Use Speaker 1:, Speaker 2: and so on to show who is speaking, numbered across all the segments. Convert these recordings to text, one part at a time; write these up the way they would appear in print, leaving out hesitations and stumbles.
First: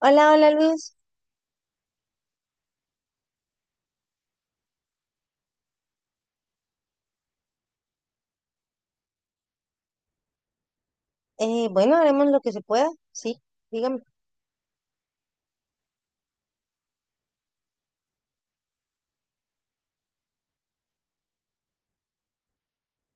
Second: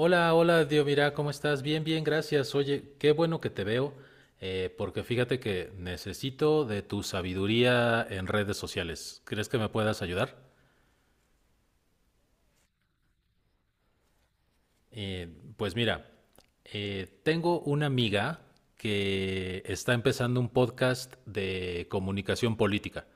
Speaker 1: Hola, hola,
Speaker 2: hola, Dios,
Speaker 1: Luis.
Speaker 2: mira, ¿cómo estás? Bien, bien, gracias. Oye, qué bueno que te veo, porque fíjate que necesito de tu sabiduría en redes sociales. ¿Crees que me puedas ayudar?
Speaker 1: Bueno, haremos lo que se pueda, sí, dígame.
Speaker 2: Eh, pues mira, tengo una amiga que está empezando un podcast de comunicación política.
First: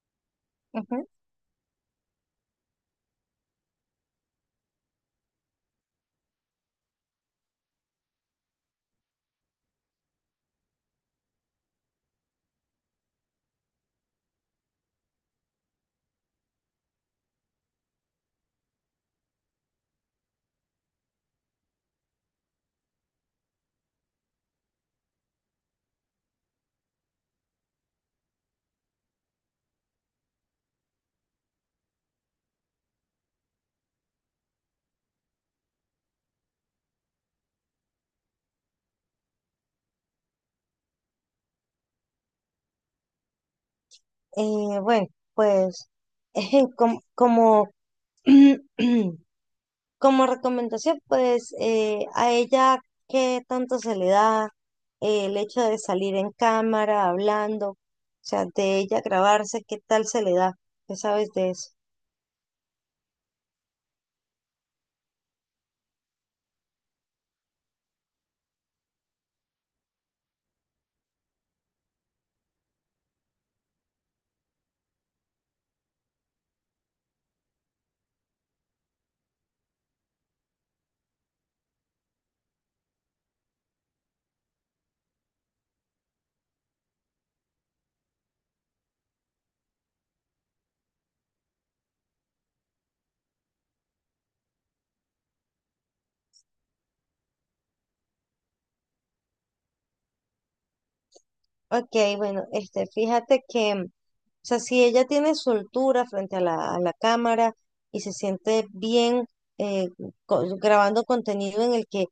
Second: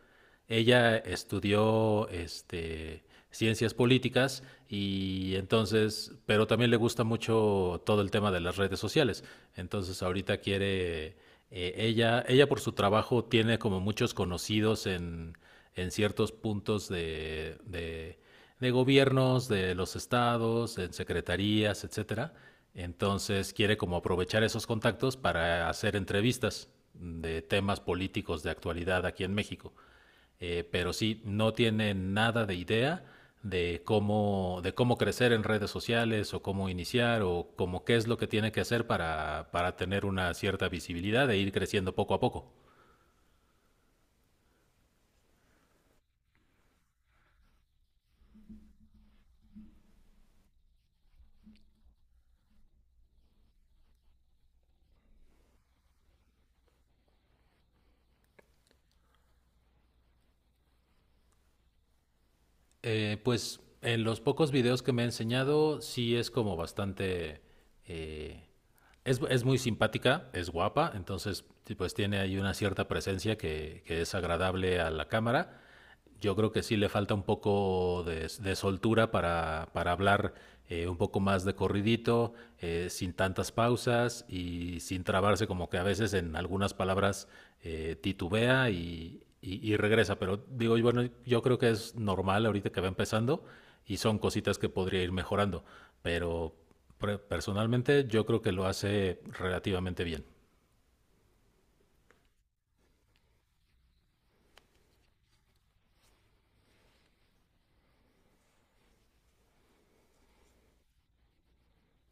Speaker 2: Ella
Speaker 1: Ujú.
Speaker 2: estudió ciencias políticas y entonces, pero también le gusta mucho todo el tema de las redes sociales. Entonces ahorita quiere, ella por su trabajo tiene como muchos conocidos en ciertos puntos de gobiernos, de los estados, en secretarías, etcétera. Entonces quiere como aprovechar esos contactos para hacer entrevistas de temas políticos de actualidad aquí en México. Pero sí, no tiene nada de idea de cómo crecer en redes sociales o cómo iniciar o cómo qué es lo que tiene que hacer para tener una cierta visibilidad e ir creciendo poco a poco.
Speaker 1: Bueno, pues eh, como, como, como recomendación, pues a ella qué tanto se le da el hecho de salir en cámara, hablando, o sea, de ella grabarse, qué tal se le da, ¿qué sabes de eso?
Speaker 2: Pues en los pocos videos que me ha enseñado sí es como bastante... eh, es muy simpática, es guapa, entonces sí, pues tiene ahí una cierta presencia que es agradable a la cámara. Yo creo que sí le falta un poco de soltura para hablar un poco más de corridito, sin tantas pausas y sin trabarse como que a veces en algunas palabras titubea y regresa. Pero digo, bueno, yo creo que es normal ahorita que va empezando y son cositas que podría ir mejorando. Pero personalmente yo creo que lo hace relativamente bien.
Speaker 1: Ok, bueno, este, fíjate que, o sea, si ella tiene soltura frente a la cámara y se siente bien eh, grabando contenido en el que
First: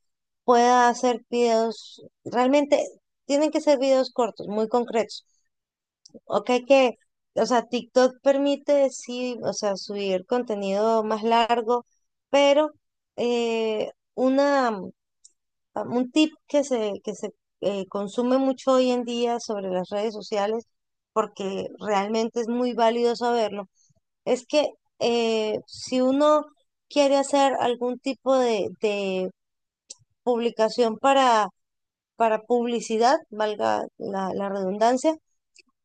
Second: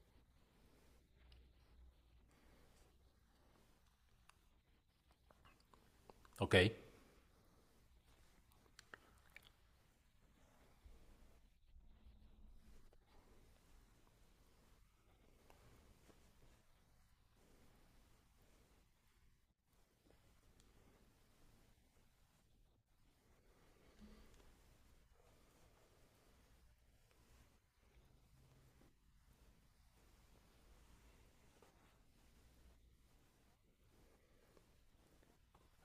Speaker 1: pueda hacer videos, realmente tienen que ser videos cortos, muy concretos. Ok,
Speaker 2: Ok,
Speaker 1: que, o sea, TikTok permite, sí, o sea, subir contenido más largo, pero eh, una... ah, un tip que se consume mucho hoy en día sobre las redes sociales, porque realmente es muy válido saberlo, es que si uno quiere hacer algún tipo de publicación para publicidad, valga la redundancia,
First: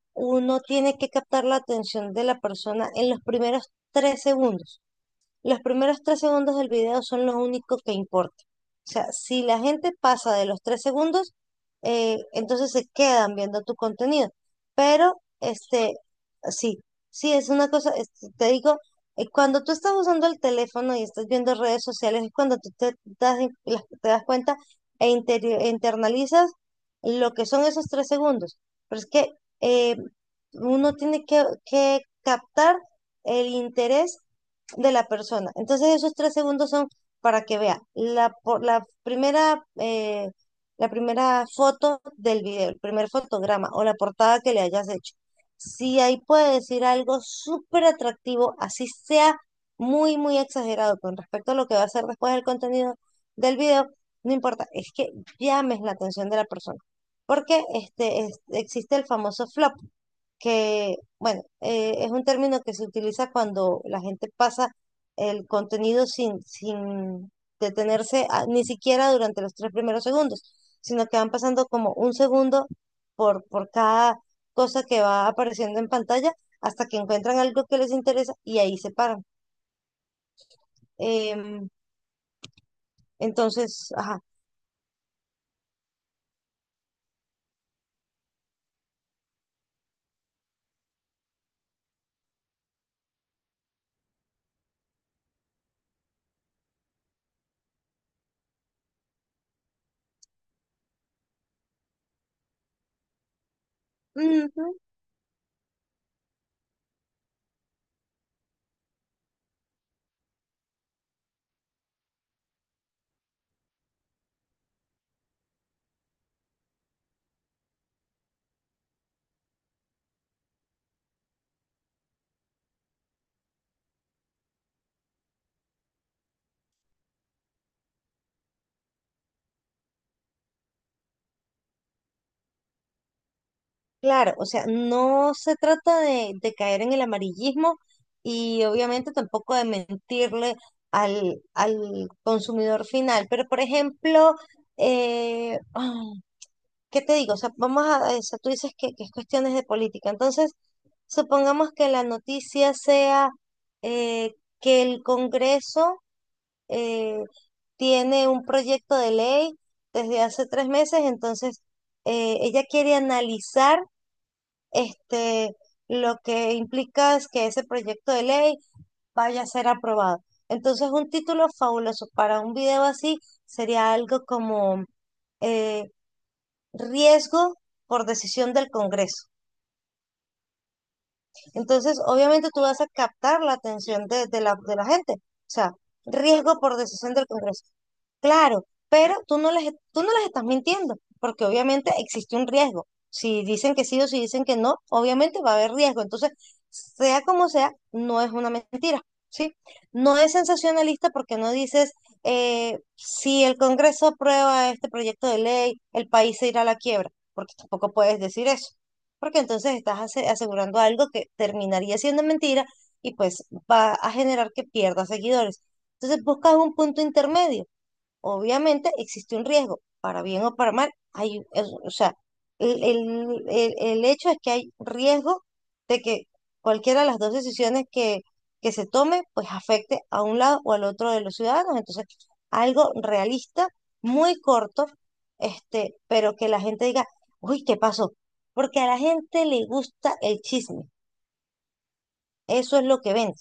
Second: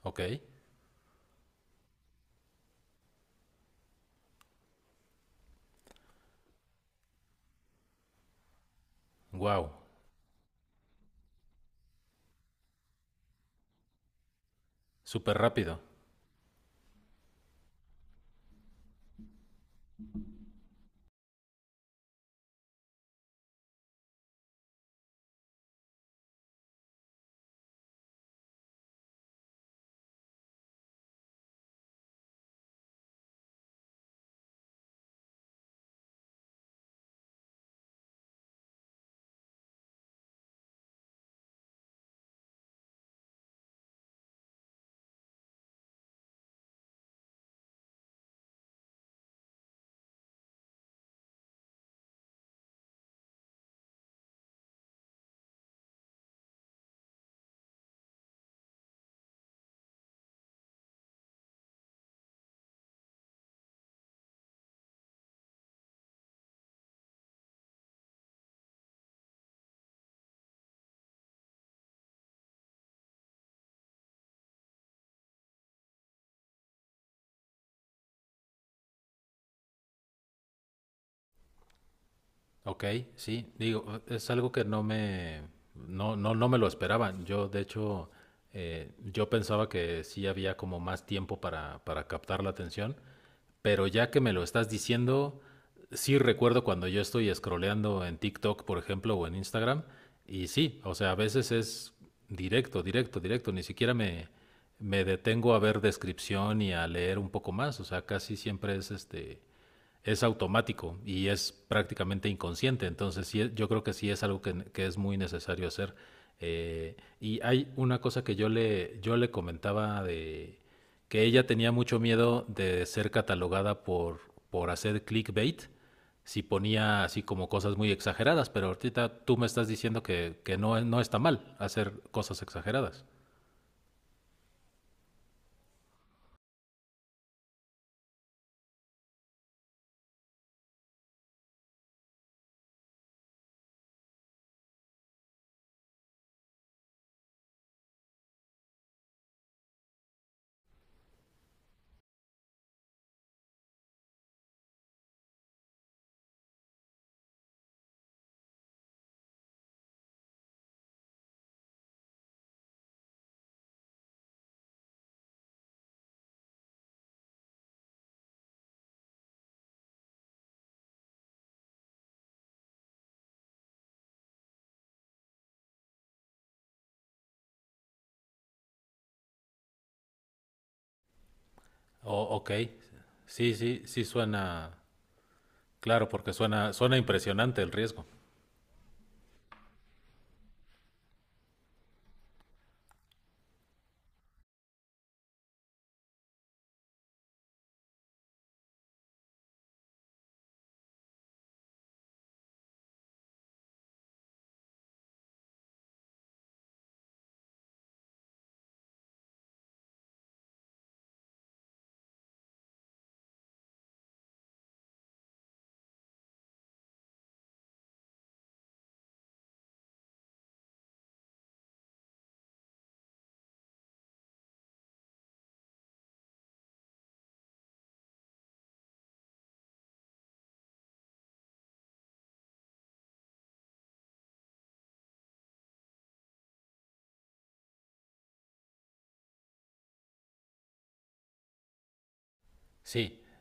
Speaker 2: ok.
Speaker 1: uno tiene que captar la atención de la persona en los primeros 3 segundos. Los primeros tres segundos del video son los únicos que importan. O sea, si la
Speaker 2: Wow,
Speaker 1: gente pasa de los 3 segundos, entonces se quedan viendo tu contenido. Pero,
Speaker 2: súper rápido.
Speaker 1: este, sí, sí, es una cosa, te digo, cuando tú estás usando el teléfono y estás viendo redes sociales, es cuando tú te das cuenta e internalizas lo que son esos 3 segundos. Pero es que eh, uno tiene que captar el interés de la persona. Entonces esos 3 segundos son para que vea la primera foto del video, el primer fotograma o la portada que le hayas hecho. Si ahí puede decir algo súper atractivo, así sea muy, muy exagerado con respecto a lo que va a ser después del contenido del video, no importa, es que llames la atención de la persona. Porque este, existe el famoso flop, que, bueno, es un término que se utiliza cuando la gente pasa el contenido sin detenerse ni siquiera durante los 3 primeros segundos, sino que van pasando como un segundo por cada cosa que va apareciendo en pantalla hasta que encuentran algo que les interesa y ahí se paran. Em,
Speaker 2: Ok, sí,
Speaker 1: entonces,
Speaker 2: digo,
Speaker 1: ajá.
Speaker 2: es algo que no me, no, no, no me lo esperaban. Yo, de hecho, yo pensaba que sí había como más tiempo para captar la atención, pero ya que me lo estás diciendo, sí recuerdo cuando yo estoy scrolleando en TikTok, por ejemplo, o en Instagram, y sí, o sea, a veces es directo, directo, directo, ni siquiera me, me detengo a ver descripción y a leer un poco más, o sea, casi siempre es es automático y es prácticamente inconsciente. Entonces, sí, yo creo que sí es algo que es muy necesario hacer. Y hay una cosa que yo le comentaba de que ella tenía mucho miedo de ser catalogada por hacer clickbait si ponía así como cosas muy exageradas, pero ahorita tú me estás diciendo que no, no está mal hacer cosas exageradas.
Speaker 1: Claro, o sea, no se trata de caer en el amarillismo y obviamente tampoco de mentirle al consumidor final, pero por ejemplo, ay, ¿qué te digo? O sea, o sea, tú dices que es cuestiones de política, entonces supongamos que la noticia sea eh, que el Congreso eh, tiene un proyecto de ley desde hace 3 meses, entonces ella quiere analizar este, lo que implica es que ese proyecto de ley vaya a ser aprobado. Entonces, un título fabuloso para un video así sería algo como eh, riesgo por decisión del Congreso. Entonces,
Speaker 2: Oh,
Speaker 1: obviamente
Speaker 2: ok,
Speaker 1: tú vas a captar
Speaker 2: sí,
Speaker 1: la
Speaker 2: sí, sí
Speaker 1: atención de, de la,
Speaker 2: suena,
Speaker 1: de la gente. O sea,
Speaker 2: claro, porque
Speaker 1: riesgo
Speaker 2: suena,
Speaker 1: por
Speaker 2: suena
Speaker 1: decisión del
Speaker 2: impresionante
Speaker 1: Congreso.
Speaker 2: el riesgo.
Speaker 1: Claro, pero tú no les estás mintiendo, porque obviamente existe un riesgo. Si dicen que sí o si dicen que no, obviamente va a haber riesgo. Entonces, sea como sea, no es una mentira, ¿sí? No es sensacionalista porque no dices, si el Congreso aprueba este proyecto de ley, el país se irá a la quiebra, porque tampoco puedes decir eso porque entonces estás asegurando algo que terminaría siendo mentira y pues va a generar que pierdas seguidores. Entonces buscas un punto intermedio. Obviamente existe un riesgo, para bien o para mal, o sea, el hecho es que hay riesgo de que cualquiera de las dos decisiones que se tome, pues afecte a un lado o al otro de los ciudadanos. Entonces, algo realista, muy corto, este, pero que la gente diga, uy, ¿qué pasó? Porque a la gente le gusta el chisme, eso es lo que
Speaker 2: Sí,
Speaker 1: vende.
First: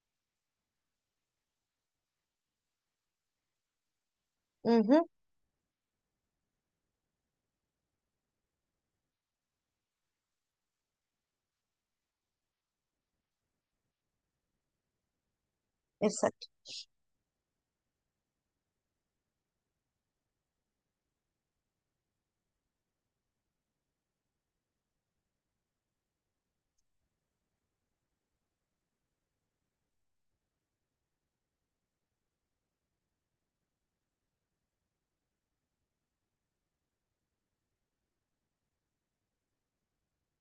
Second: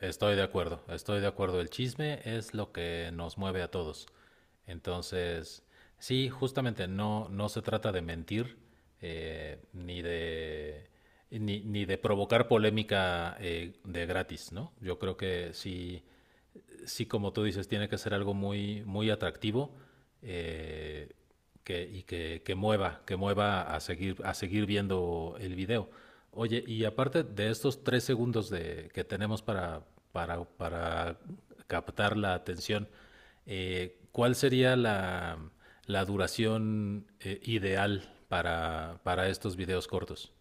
Speaker 2: estoy de acuerdo, estoy de acuerdo. El chisme es lo que nos mueve a todos.
Speaker 1: Ujú,
Speaker 2: Entonces, sí, justamente no, no se trata de mentir eh, ni de ni, ni de provocar polémica de gratis, ¿no? Yo creo que sí,
Speaker 1: exacto.
Speaker 2: sí, como tú dices, tiene que ser algo muy, muy atractivo eh, que, y que, que mueva a seguir viendo el video. Oye, y aparte de estos tres segundos que tenemos para captar la atención, ¿cuál sería la, la duración ideal para estos videos cortos?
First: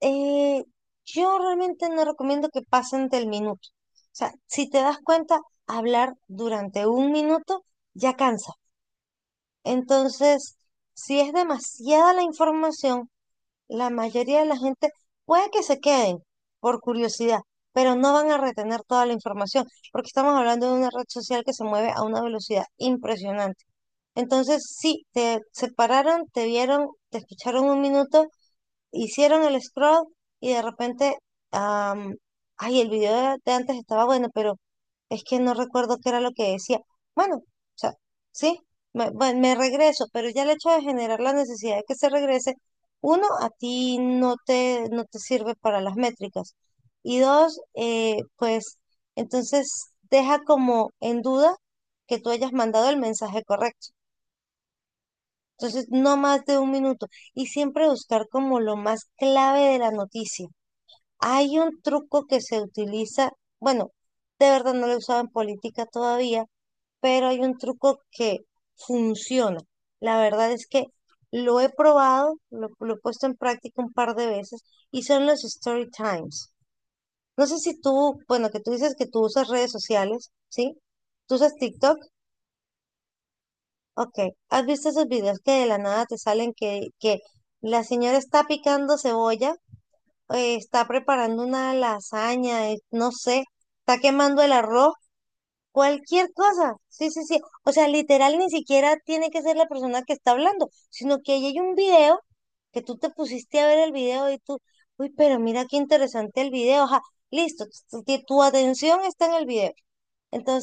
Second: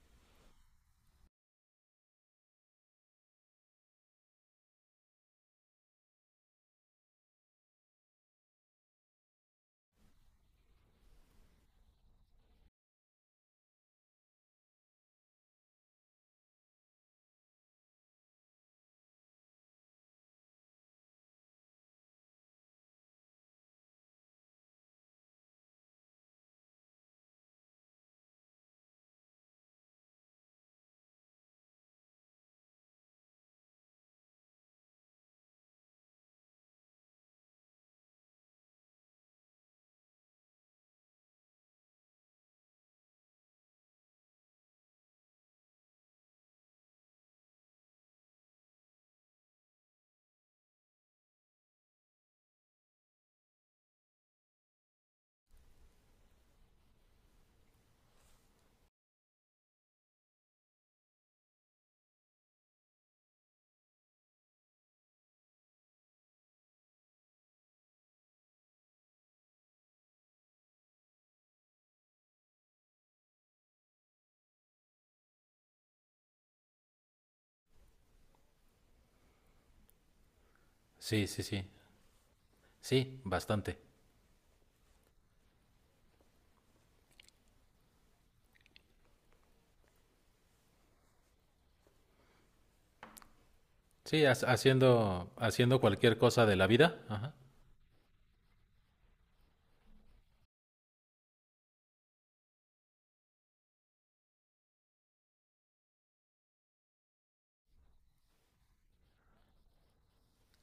Speaker 1: Eh, yo realmente no recomiendo que pasen del minuto. O sea, si te das cuenta, hablar durante un minuto ya cansa. Entonces, si es demasiada la información, la mayoría de la gente puede que se queden por curiosidad, pero no van a retener toda la información, porque estamos hablando de una red social que se mueve a una velocidad impresionante. Entonces, sí, te separaron, te vieron, te escucharon un minuto, hicieron el scroll y de repente, am, ay, el video de antes estaba bueno, pero es que no recuerdo qué era lo que decía. Bueno, o sea, sí, bueno, me regreso, pero ya el hecho de generar la necesidad de que se regrese, uno, a ti no te sirve para las métricas. Y dos, pues entonces deja como en duda que tú hayas mandado el mensaje correcto. Entonces, no más de un minuto. Y siempre buscar como lo más clave de la noticia. Hay un truco que se utiliza, bueno, de verdad no lo he usado en política todavía, pero hay un truco que funciona. La verdad es que lo he probado, lo he puesto en práctica un par de veces y son los story times. No sé si tú, bueno, que tú dices que tú usas redes sociales, ¿sí?
Speaker 2: Sí,
Speaker 1: ¿Tú
Speaker 2: sí,
Speaker 1: usas
Speaker 2: sí.
Speaker 1: TikTok?
Speaker 2: Sí, bastante.
Speaker 1: Ok, ¿has visto esos videos que de la nada te salen que la señora está picando cebolla, está preparando una lasaña, no sé, está
Speaker 2: Sí,
Speaker 1: quemando el arroz,
Speaker 2: haciendo, haciendo cualquier
Speaker 1: cualquier
Speaker 2: cosa de la
Speaker 1: cosa?
Speaker 2: vida.
Speaker 1: Sí, sí,
Speaker 2: Ajá.
Speaker 1: sí. O sea, literal ni siquiera tiene que ser la persona que está hablando, sino que ahí hay un video que tú te pusiste a ver el video y tú, uy, pero mira qué interesante el video, ajá, listo, tu atención está en el video.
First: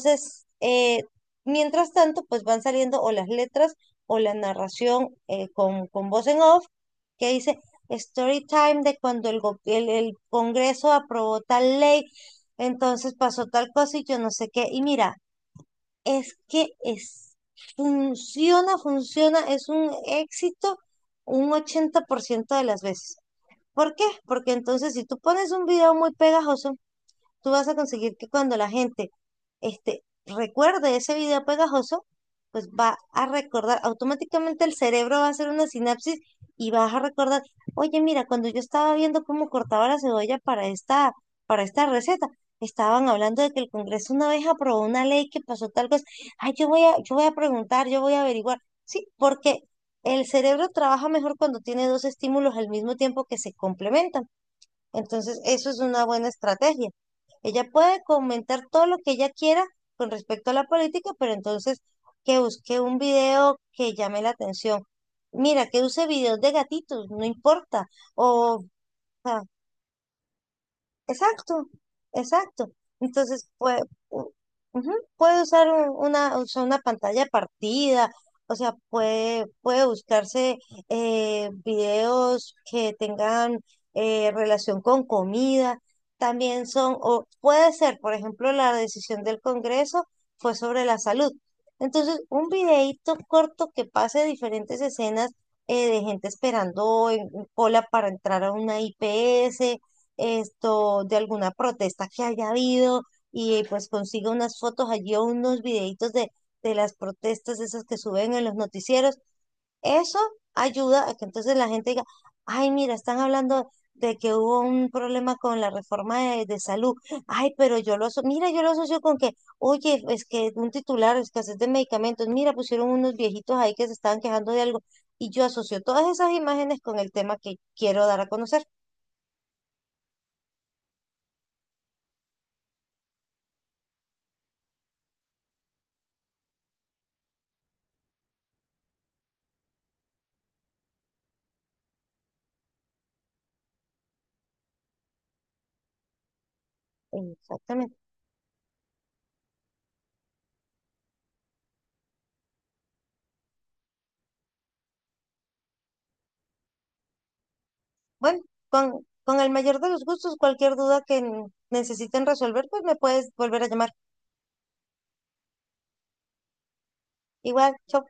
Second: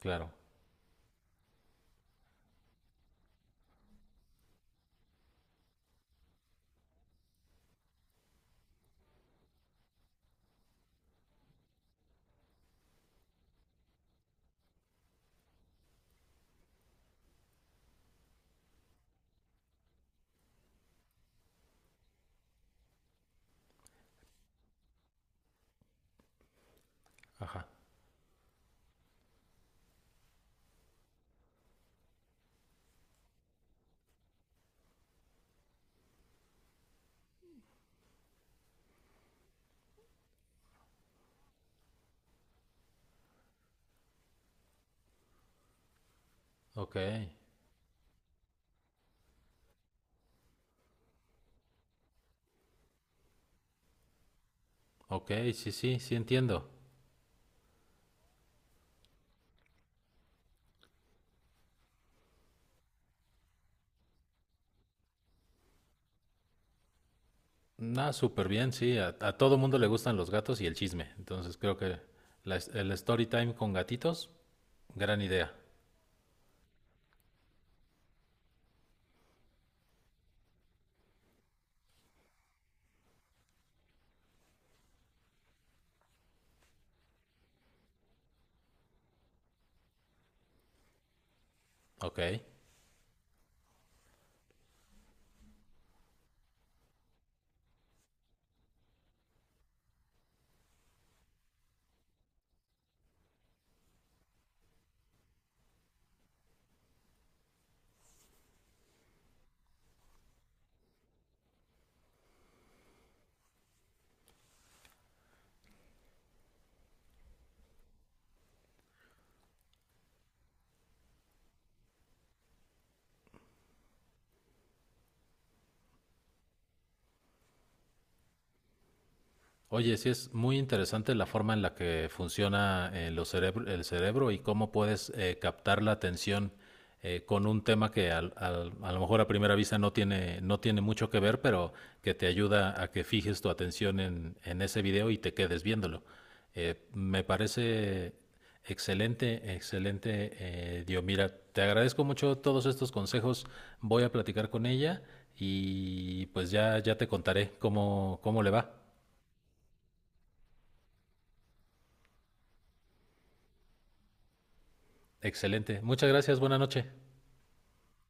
Speaker 2: Claro,
Speaker 1: mientras tanto, pues van saliendo o las letras o la narración con voz en off que dice story time de cuando el Congreso aprobó tal ley, entonces pasó tal cosa y yo no sé qué. Y mira, es que es, funciona, funciona, es un éxito un 80% de las veces. ¿Por qué? Porque entonces si tú pones un video muy pegajoso, tú
Speaker 2: ajá.
Speaker 1: vas a conseguir que cuando la gente este, recuerde ese video pegajoso, pues va a recordar, automáticamente el cerebro va a hacer una sinapsis y vas a recordar, oye, mira, cuando yo estaba viendo cómo cortaba la cebolla para esta receta, estaban hablando de que el Congreso una vez aprobó una ley que pasó tal cosa, ay,
Speaker 2: Ok,
Speaker 1: yo voy a preguntar, yo voy a averiguar, sí, porque el cerebro trabaja mejor cuando tiene dos estímulos al mismo tiempo que se complementan.
Speaker 2: ok,
Speaker 1: Entonces, eso
Speaker 2: sí,
Speaker 1: es
Speaker 2: sí,
Speaker 1: una
Speaker 2: sí
Speaker 1: buena
Speaker 2: entiendo.
Speaker 1: estrategia. Ella puede comentar todo lo que ella quiera con respecto a la política, pero entonces que busque un video que llame la atención. Mira, que use videos de gatitos, no importa.
Speaker 2: Nada, súper
Speaker 1: O,
Speaker 2: bien, sí. A todo mundo le gustan los gatos y el chisme. Entonces
Speaker 1: Exacto,
Speaker 2: creo que
Speaker 1: exacto.
Speaker 2: el story
Speaker 1: Entonces,
Speaker 2: time con gatitos,
Speaker 1: u- ujú,
Speaker 2: gran
Speaker 1: puede
Speaker 2: idea.
Speaker 1: usar una, o sea, una pantalla partida, o sea, puede, buscarse videos que tengan relación con comida. También son, o puede ser, por ejemplo, la decisión del Congreso fue sobre la salud.
Speaker 2: Ok.
Speaker 1: Entonces, un videíto corto que pase diferentes escenas de gente esperando en cola para entrar a una IPS, esto de alguna protesta que haya habido y pues consiga unas fotos allí o unos videitos de las protestas esas que suben en los noticieros. Eso ayuda a que entonces la gente diga, ay, mira, están hablando de que hubo un problema con la reforma de salud. Ay, pero yo lo aso mira, yo lo asocio con que, oye, es que un titular, escasez de medicamentos, mira, pusieron unos viejitos ahí que se estaban quejando de algo. Y yo asocio todas esas imágenes con el tema que quiero dar a conocer.
Speaker 2: Oye, sí es muy interesante la forma en la que funciona el cerebro y cómo puedes captar la atención con un tema que a lo mejor a primera vista no tiene, no tiene mucho que ver, pero que te ayuda a que fijes tu atención en ese video y te quedes viéndolo. Me
Speaker 1: Exactamente.
Speaker 2: parece excelente, excelente, Dio. Mira, te agradezco mucho todos estos consejos. Voy a platicar con ella y pues ya, ya te contaré cómo,
Speaker 1: Bueno,
Speaker 2: cómo le va.
Speaker 1: con el mayor de los gustos, cualquier duda que necesiten resolver, pues me puedes volver a llamar.
Speaker 2: Excelente. Muchas gracias. Buenas noches.
Speaker 1: Igual, chao.